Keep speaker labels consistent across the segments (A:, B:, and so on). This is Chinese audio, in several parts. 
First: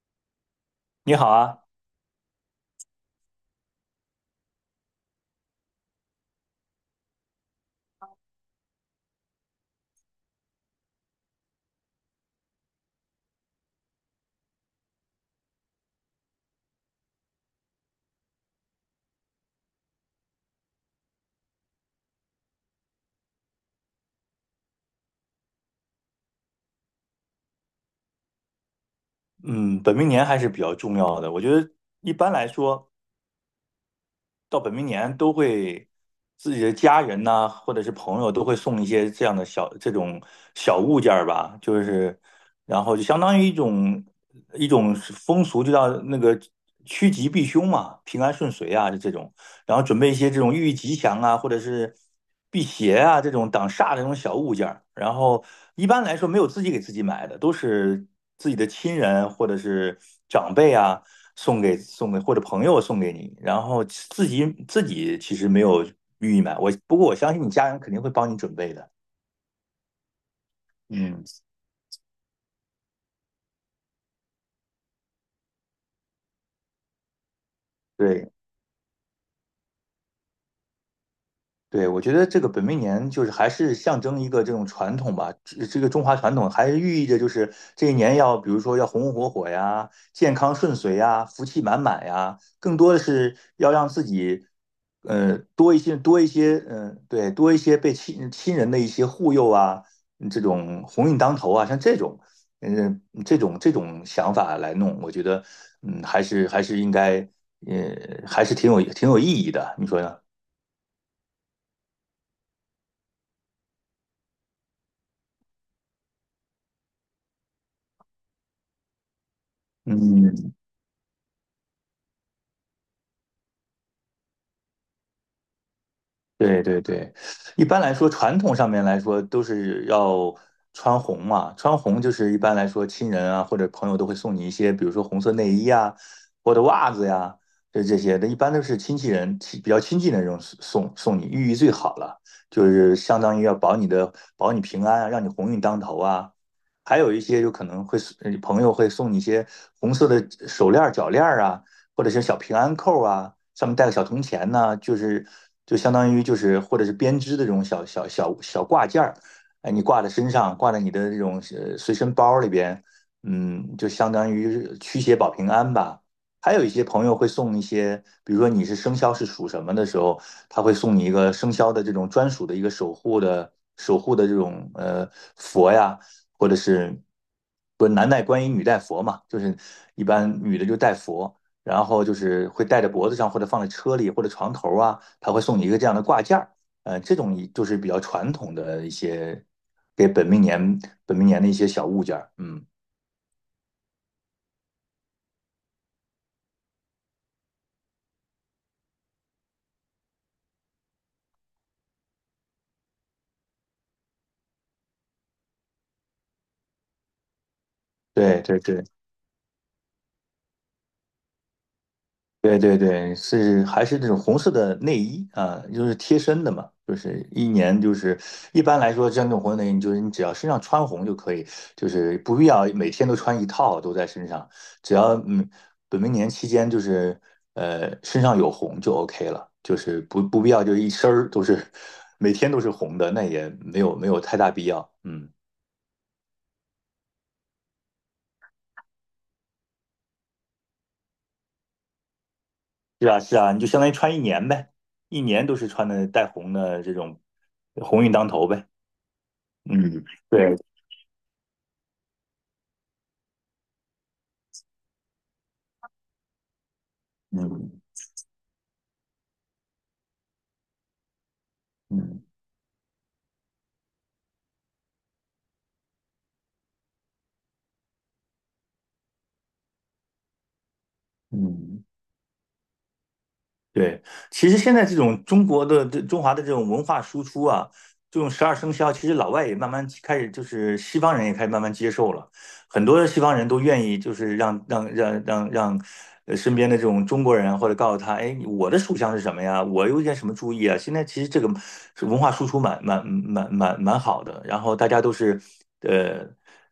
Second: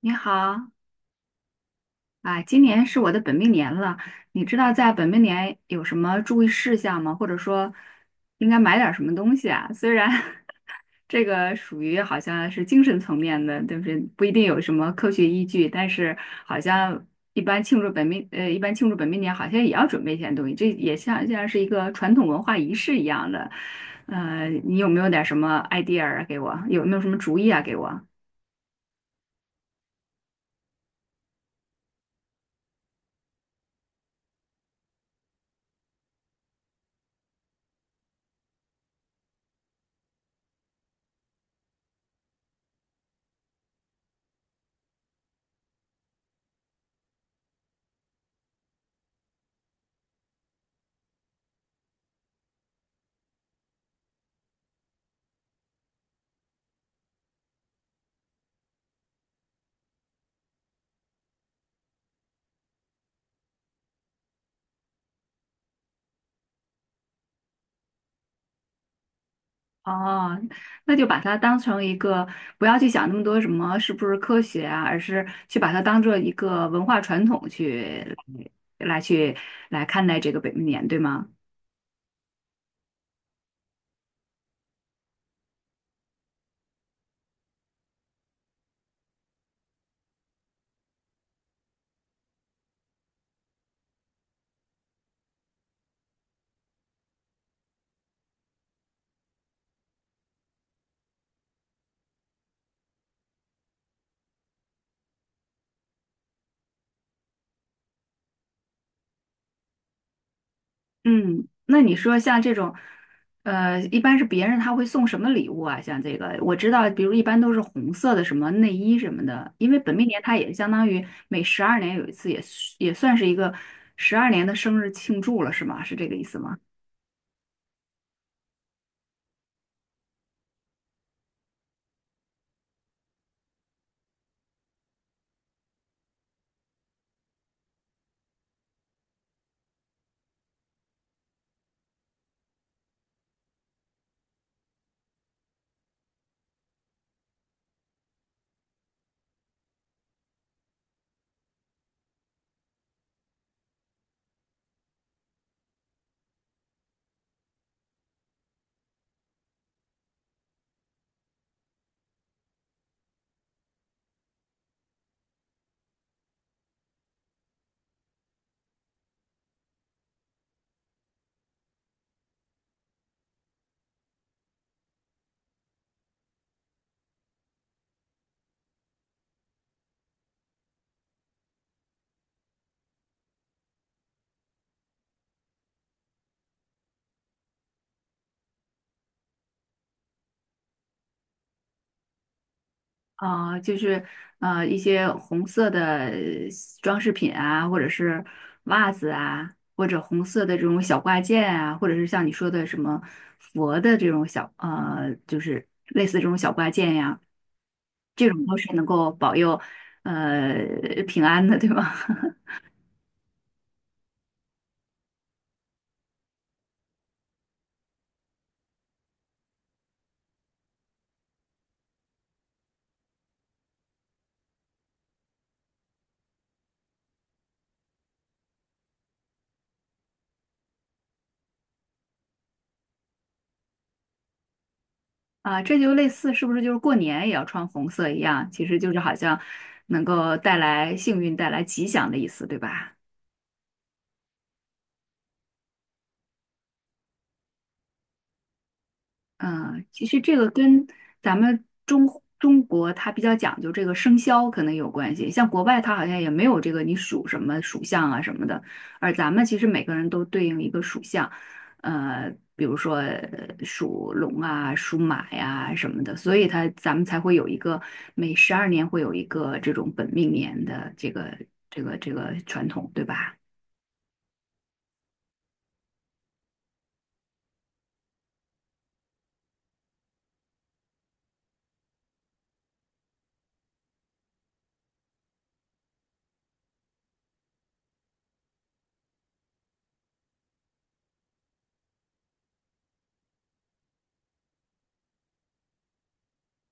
A: 你好
B: 你好啊。
A: 啊，今年是我的本命年了，你知道在本命年有什么注意事项吗？或者说应该买点儿什么东西啊？虽然 这个属于好像是精神层面的，对不对？不一定有什么科学依据，但是好像一般庆祝本命年好像也要准备一些东西，这也像是一个传统文化仪式一样的。你有没有点儿什么 idea 啊给我？有没有什么主意啊给我？
B: 嗯，本命年还是比较重要的。我觉得一般来说，到本命年都会自己的家人呐、或者是朋友都会送一些这样的小这种小物件儿吧，就是然后就相当于一种风俗，就叫那个趋吉避凶嘛，平安顺遂啊，就这种，然后准备一些这种寓意吉祥啊，或者是辟邪啊，这种挡煞的这种小物件儿。然后一般来说没有自己给自己买的，都是自己的亲人或者是长辈啊送给，或者朋友送给你，然后自己其实没有寓意买，不过我相信你家人肯定会帮你准备的。
A: 哦，那就把
B: 嗯，
A: 它当成一个，不要去想那么多什么是不是科学啊，而是去把它当做一个文化传统去
B: 对，
A: 来来去来看待这个本命年，对吗？
B: 对，我觉得这个本命年就是还是象征一个这种传统吧，这个中华传统还是寓意着就是这一年要，比如说要红红火火呀，健康顺遂呀，福气满满呀，更多的是要让自己，多一些，对，多一些被亲人的一些护佑啊，这种鸿运当头啊，像这种，嗯、这种想法来弄。我觉得，还是应该，还是挺有意义的，你说呢？
A: 嗯，那你说像这种，呃，一般是别人他会送什么礼物啊？像这个，我知道，比如一般都是红色的什么内衣什么的，因为本命年它也
B: 嗯。
A: 相当于每十二年有一次也，也算是一个十二年的生日庆祝了，是吗？是这个意思吗？
B: 对对对，一般来说，传统上面来说都是要穿红嘛。穿红就是一般来说，亲人啊或者朋友都会送你一些，比如说红色内衣啊，或者袜子呀，就这些的。一般都是亲戚人亲比较亲近的人送你，寓意最好了，就是相当于要保你平安啊，让你鸿运当头啊。还有一些就可能会送，朋友会送你一些红色的手链儿、脚链儿啊，或者是小平安扣啊，上面带个小铜钱呐，啊，就是就相当于，就是或者是编织的这种小挂件儿，哎，你挂在身上，挂在你的这种随身包里边，嗯，就相当于驱邪保平安吧。还有一些朋友会送一些，比如说你是生肖是属什么的时候，他会送你一个生肖的这种专属的一个守护的这种佛呀，或者是，不是男戴观音，女戴佛嘛，就是一般女的就戴佛，然后就是会戴在脖子上，或者放在车里，或者床头啊，他会送你一个这样的挂件儿。呃，这种就是比较传统的一些给本命年的一些小物件儿。嗯，
A: 啊，就是一些红色的装饰品啊，或者是袜子啊，或者红色的这种小挂件啊，或者是像你说的什么佛的这种就是类似这种小挂件呀，这
B: 对
A: 种都
B: 对
A: 是
B: 对。
A: 能够保佑呃平安的，对吧？
B: 对 对对，还是那种红色的内衣啊，就是贴身的嘛，就是一年就是，一般来说，像这种红色内衣，你就是你只要身上穿红就可以，就是不必要每天都穿一套都在身上，只要本命年期间，就是身上有红就 OK 了，就是不必要就一身儿都是每天都是红的，那也没有，太大必要。嗯，
A: 啊，这就类似是不是就是过年也要穿红色一样？其实就是好像能够带来幸运、带来吉祥的意思，对吧？
B: 是啊，是啊，你就相当于穿一年呗，一年都是穿的带红的，这种红运当头呗。
A: 嗯，其
B: 嗯。
A: 实这个
B: 对，
A: 跟咱们中国它比较讲究这个生肖可能有关系，像国外它好像也没有这个你属什么
B: 嗯
A: 属相啊什么的，而咱们其实每个人都对应一个属相，
B: 嗯
A: 比如说属龙啊、属马呀、什么的，所以它咱们才会有一个每十二年会有一个这种本命年的这个这
B: 嗯
A: 个这个传统，对吧？
B: 对。其实现在这种中国的这中华的这种文化输出啊，这种十二生肖，其实老外也慢慢开始，就是西方人也开始慢慢接受了。很多的西方人都愿意，就是让让让让让，身边的这种中国人啊或者告诉他，哎，我的属相是什么呀？我有点什么注意啊？现在其实这个是文化输出蛮好的，然后大家都是，呃，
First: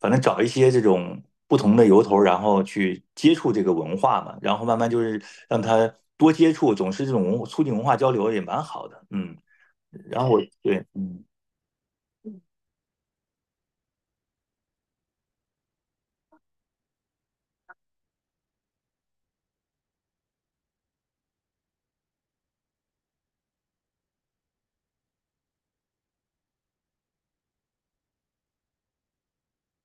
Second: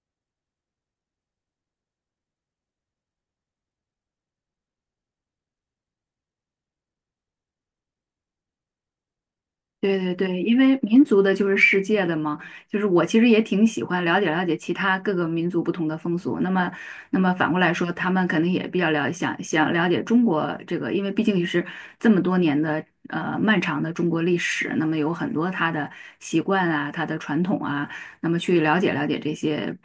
B: 反正找一些这种不同的由头，然后去接触这个文化嘛，然后慢慢就是让他多接触，总是这种促进文化交流也蛮好的。嗯，
A: 对对
B: 然后
A: 对，
B: 我，
A: 因为
B: 对，
A: 民族
B: 嗯，
A: 的就是世界的嘛，就是我其实也挺喜欢了解其他各个民族不同的风俗。那么，那么反过来说，他们肯定也比较想了解中国这个，因为毕竟也是这么多年的漫长的中国历史，那么有很多他的习惯啊，他的传统啊，那么去了解这些。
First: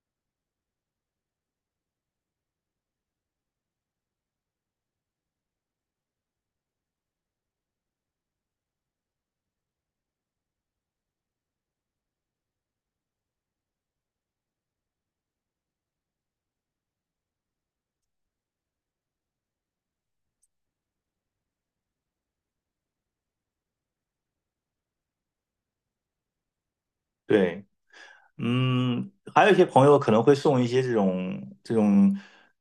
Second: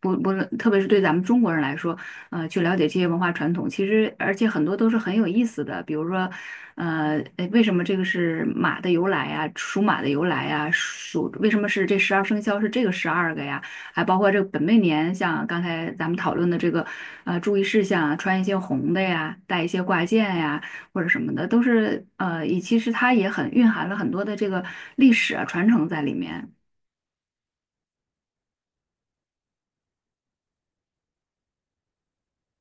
A: 不论，特别是对咱们中国人来说。呃，去了解这些文化传统。其实，而且很多都是很有意思的，比如说，呃，诶为什么这个是马的由来呀？属马的由来呀？属为什么是这12生肖是这个12个呀？还包括这个本命年，像刚才咱们讨论的这个，呃，注意事项啊，穿一些红的呀，戴一些挂件呀，或者什么的，都是其实它也很蕴含了很多的这个历史啊传承在里面。
B: 对。嗯，还有一些朋友可能会送一些这种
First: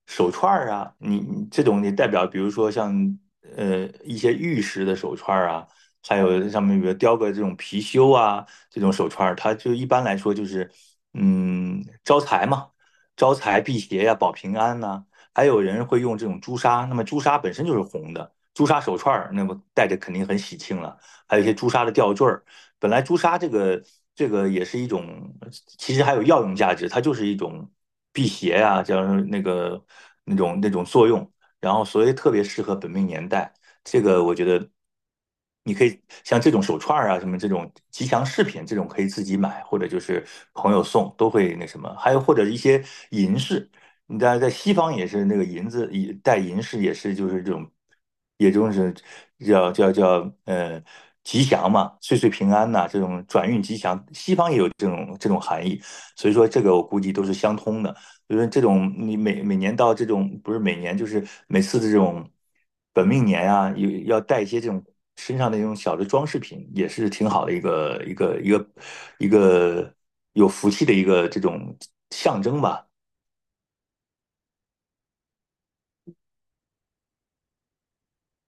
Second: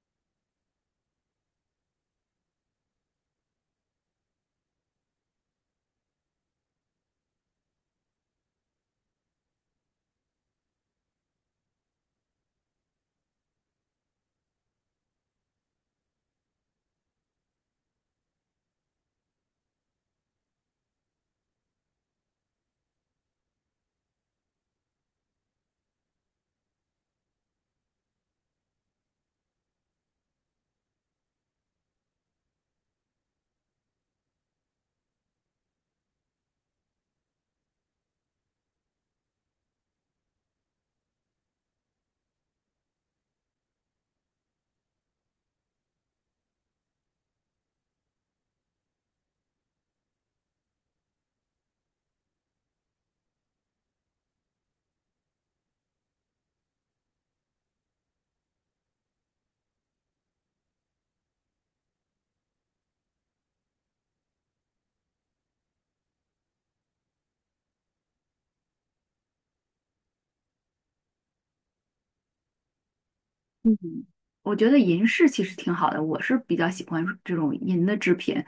B: 手串儿啊，你这种也代表，比如说像一些玉石的手串儿啊，还有上面比如雕个这种貔貅啊，这种手串儿，它就一般来说就是招财嘛，招财辟邪呀、保平安呐，还有人会用这种朱砂。那么朱砂本身就是红的，朱砂手串儿，那么戴着肯定很喜庆了。还有一些朱砂的吊坠儿。本来朱砂这个也是一种，其实还有药用价值，它就是一种辟邪啊，这那个那种作用。然后所以特别适合本命年代。这个我觉得，你可以像这种手串啊，什么这种吉祥饰品，这种可以自己买，或者就是朋友送，都会那什么。还有或者一些银饰，你在西方也是那个银子，戴银饰也是就是这种，也就是叫，吉祥嘛，岁岁平安呐、这种转运吉祥，西方也有这种含义，所以说这个我估计都是相通的。就是这种你每年到这种，不是每年，就是每次的这种本命年啊，有要带一些这种身上的这种小的装饰品，也是挺好的一个有福气的一个这种象征吧。
A: 我觉得银饰其实挺好的，我是比较喜欢这种银的制品，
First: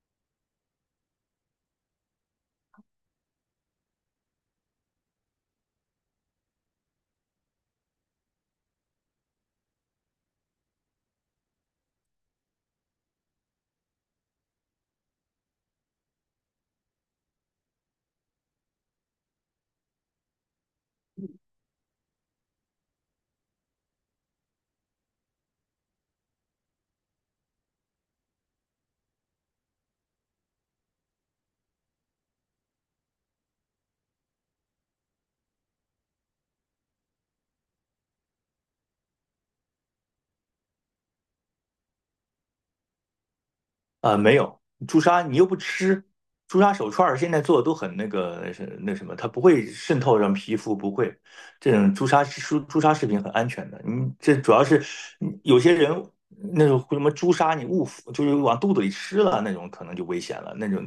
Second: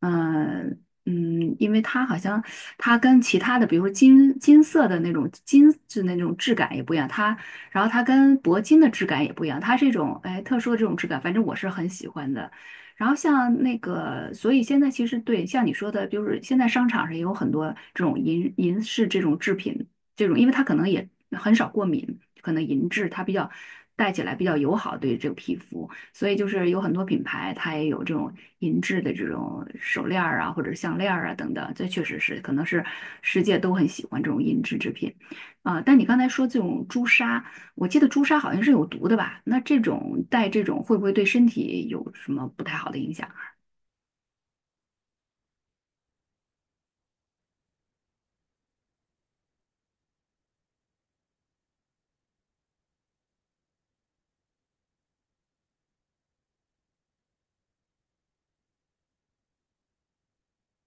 A: 嗯因为它好像它跟其他的，比如说金色的那种金就那种质感也不一样，它然后它跟铂金的质感也不一样，它这种哎特殊的这种质感，反正我是很喜欢的。然后像那个，所以现在其实对像你说的，就是现在商场上也有很多这种银饰这种制品。这种，因为它可能也很少过敏，可能银质它比较戴起来比较友好对这个皮肤，所以就是有很多品牌它也有这种银质的这种手链儿啊，或者项链儿啊等等，这确实是可能是世界都很喜欢这种银质制品啊、但你刚才说这种朱砂，我记得朱砂好像是有毒的吧？那这种戴这种会不会对身体有什么不太好的影响？
B: 啊，没有，朱砂你又不吃。朱砂手串儿现在做的都很那个，是那什么，它不会渗透上皮肤，不会。这种朱砂饰品很安全的，你这主要是有些人那种什么朱砂，你误服，就是往肚子里吃了那种，可能就危险了。那种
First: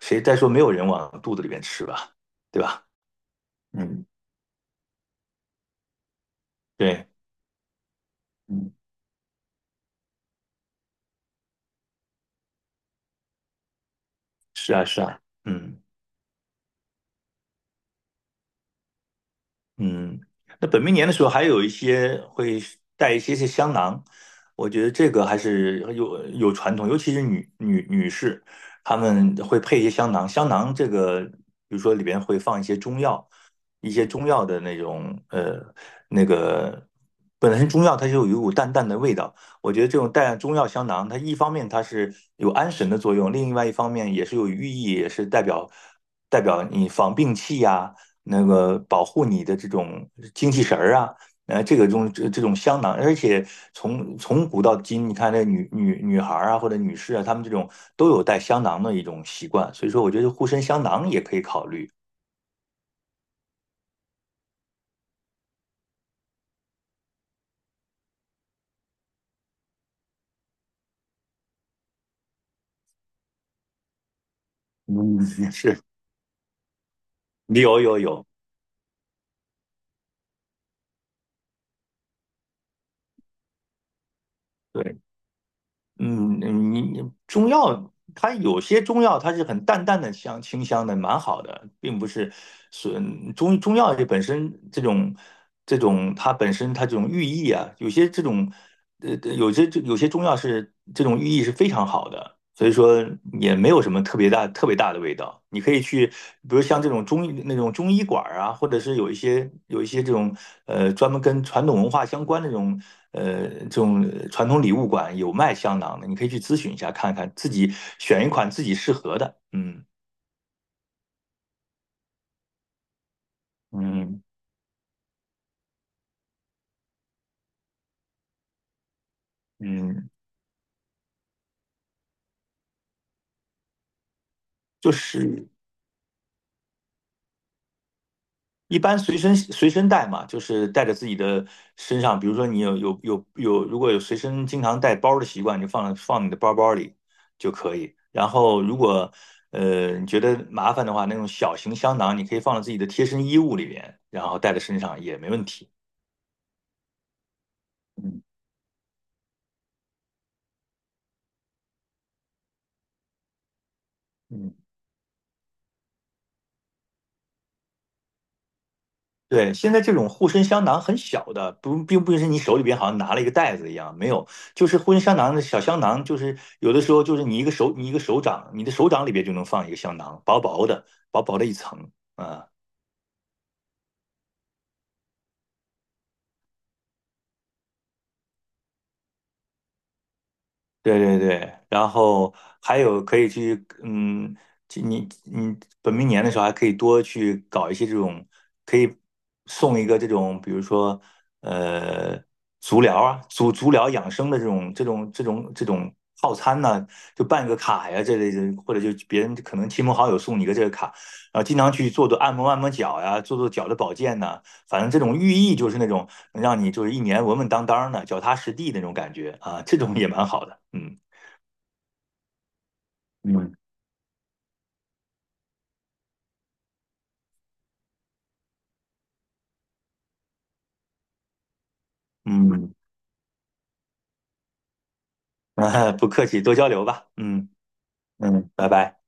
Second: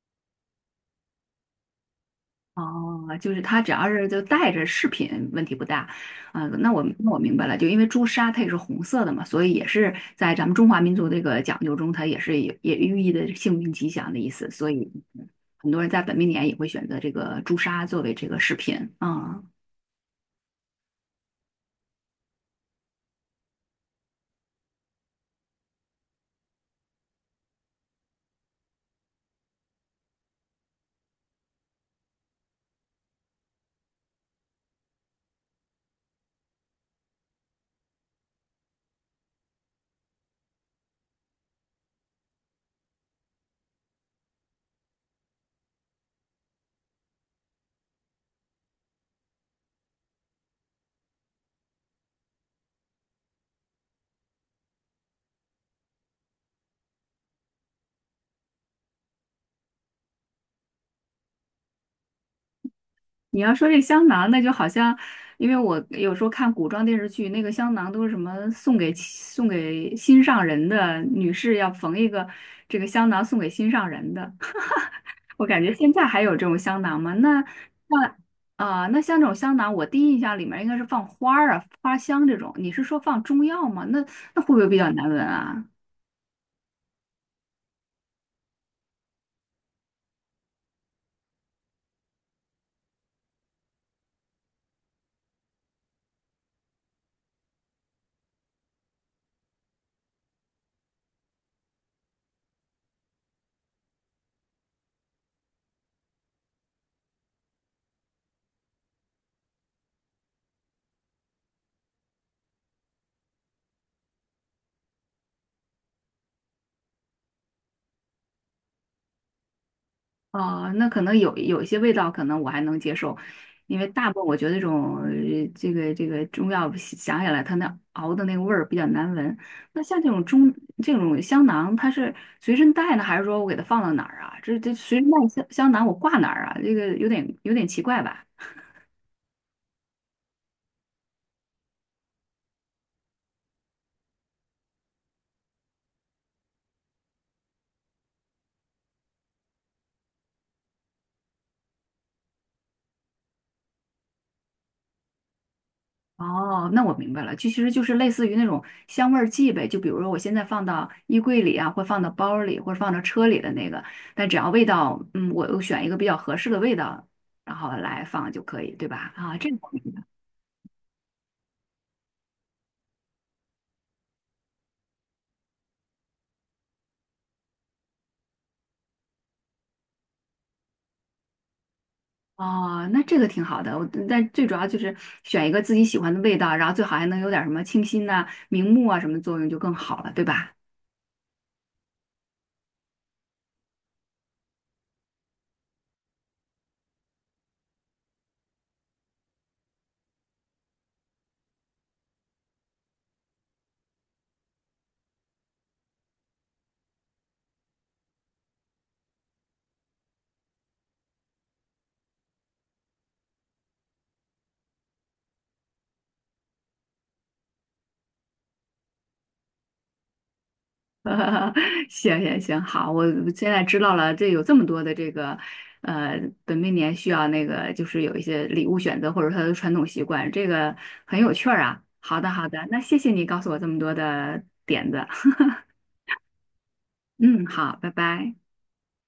B: 说没有人往肚子里面吃吧，对吧？
A: 哦，就是它只要
B: 嗯，
A: 是就带着饰品，问题不大。啊、那我
B: 对，
A: 那我明白了，就因为朱砂它也是
B: 嗯，
A: 红色的嘛，所以也是在咱们中华民族这个讲究中，它也是也也寓意的幸运吉祥的意思。所
B: 是啊，
A: 以
B: 是啊，
A: 嗯很多
B: 嗯。
A: 人在本命年也会选择这个朱砂作为这个饰品。啊、
B: 嗯，那本命年的时候还有一些会带一些些香囊，我觉得这个还是有有传统。尤其是女士，她们会配一些香囊。香囊这个，比如说里边会放一些中药，一些中药的那种那个本身中药它就有一股淡淡的味道。我觉得这种带中药香囊，它一方面它是有安神的作用，另外一方面也是有寓意，也是代表你防病气呀、那个保护你的这种精气神儿啊。这个种这种香囊，而且从古到今，你看那女孩儿啊或者女士啊，她们这种都有带香囊的一种习惯。所以说我觉得护身香囊也可以考虑。
A: 你要说这香囊，那就好像，因为我有时候看古装电视剧，那个香囊都是什么送给心上人的，女士要缝一个这个香囊送给心上人的。
B: 嗯，
A: 我
B: 也
A: 感觉
B: 是
A: 现在还有这种香囊吗？那那
B: 有。
A: 啊、那像这种香囊，我第一印象里面应该是放花儿啊、花香这种。你是说放中药吗？那会不会比较
B: 对，
A: 难闻啊？
B: 嗯。你，中药，它有些中药它是很淡淡的香清香的，蛮好的，并不是损中药这本身这种，它本身它这种寓意啊，有些这种，有些中药是这种寓意是非常好的，所以说也没有什么特别大、特别大的味道。你可以去，比如像这种中医，那种中医馆儿啊，或者是有一些，这种专门跟传统文化相关的这种传统礼物馆有卖香囊的，你可以去咨询一下，看看自己选一款自己适合的。嗯
A: 啊，那可能有一些味道，可能我还能接受，因为大部
B: 嗯
A: 分我觉得这种中药想起来，它那熬的那个味儿比较难闻。那像
B: 嗯，
A: 这种香囊，它是随身带呢，还是说我给它放到哪儿啊？这
B: 就
A: 随身带香
B: 是
A: 香囊我挂哪儿啊？这个有点奇怪吧？
B: 一般随身带嘛，就是带着自己的身上。比如说你有，如果有随身经常带包的习惯，你就放你的包包里就可以。然后如果你觉得麻烦的话，那种小型香囊你可以放到自己的贴身衣物里边，然后带在身上也没问题。
A: 哦，那我明白了，就其实就是类
B: 嗯
A: 似于那种香味儿剂呗，就比如说我现在放到衣柜里啊，或放到包里，或者放到车里的那个，但只要
B: 嗯。
A: 味道，嗯，我选一个比较合适的味道，然后来放就可以，对吧？啊，这
B: 对，
A: 个我
B: 现在
A: 明
B: 这
A: 白
B: 种护身香囊很小的。不，并不是你手里边好像拿了一个袋子一样，没有。就是护身香囊的小香囊，就是有的时候你一个手，你一个手掌，你的手掌里边就能放一个香囊，薄薄的，薄薄的一层，啊。
A: 哦，那这个挺好的，我但最主要就是选一个自己喜欢的味道，然后最好还能有点儿什么清新呐、明目啊什么作用就更好了，对吧？
B: 对对对，然后还有可以去，嗯，去你本命年的时候还可以多去搞一些这种，可以送一个这种，比如说呃足疗啊，足疗养生的这种套餐呢、就办个卡呀这类的，或者就别人可能亲朋好友送你一个这个卡，然后经常去做按摩，按摩脚呀，做做脚的保健呐，反正这种寓意就是那种让你就是一年稳稳当当的、脚踏实地那种感觉啊，这种也蛮好的。嗯
A: 行，好，我现
B: 嗯
A: 在知道了，这有这么多的这个，呃，本命年需要那个，就是有一些礼物选择，或者他的传统习惯，这个很有趣儿啊。好的，好的，
B: 嗯，
A: 那谢谢你告诉我这么多的点子。
B: 啊， 不客气，多交流吧。
A: 嗯，
B: 嗯
A: 好，拜拜。
B: 嗯，拜拜。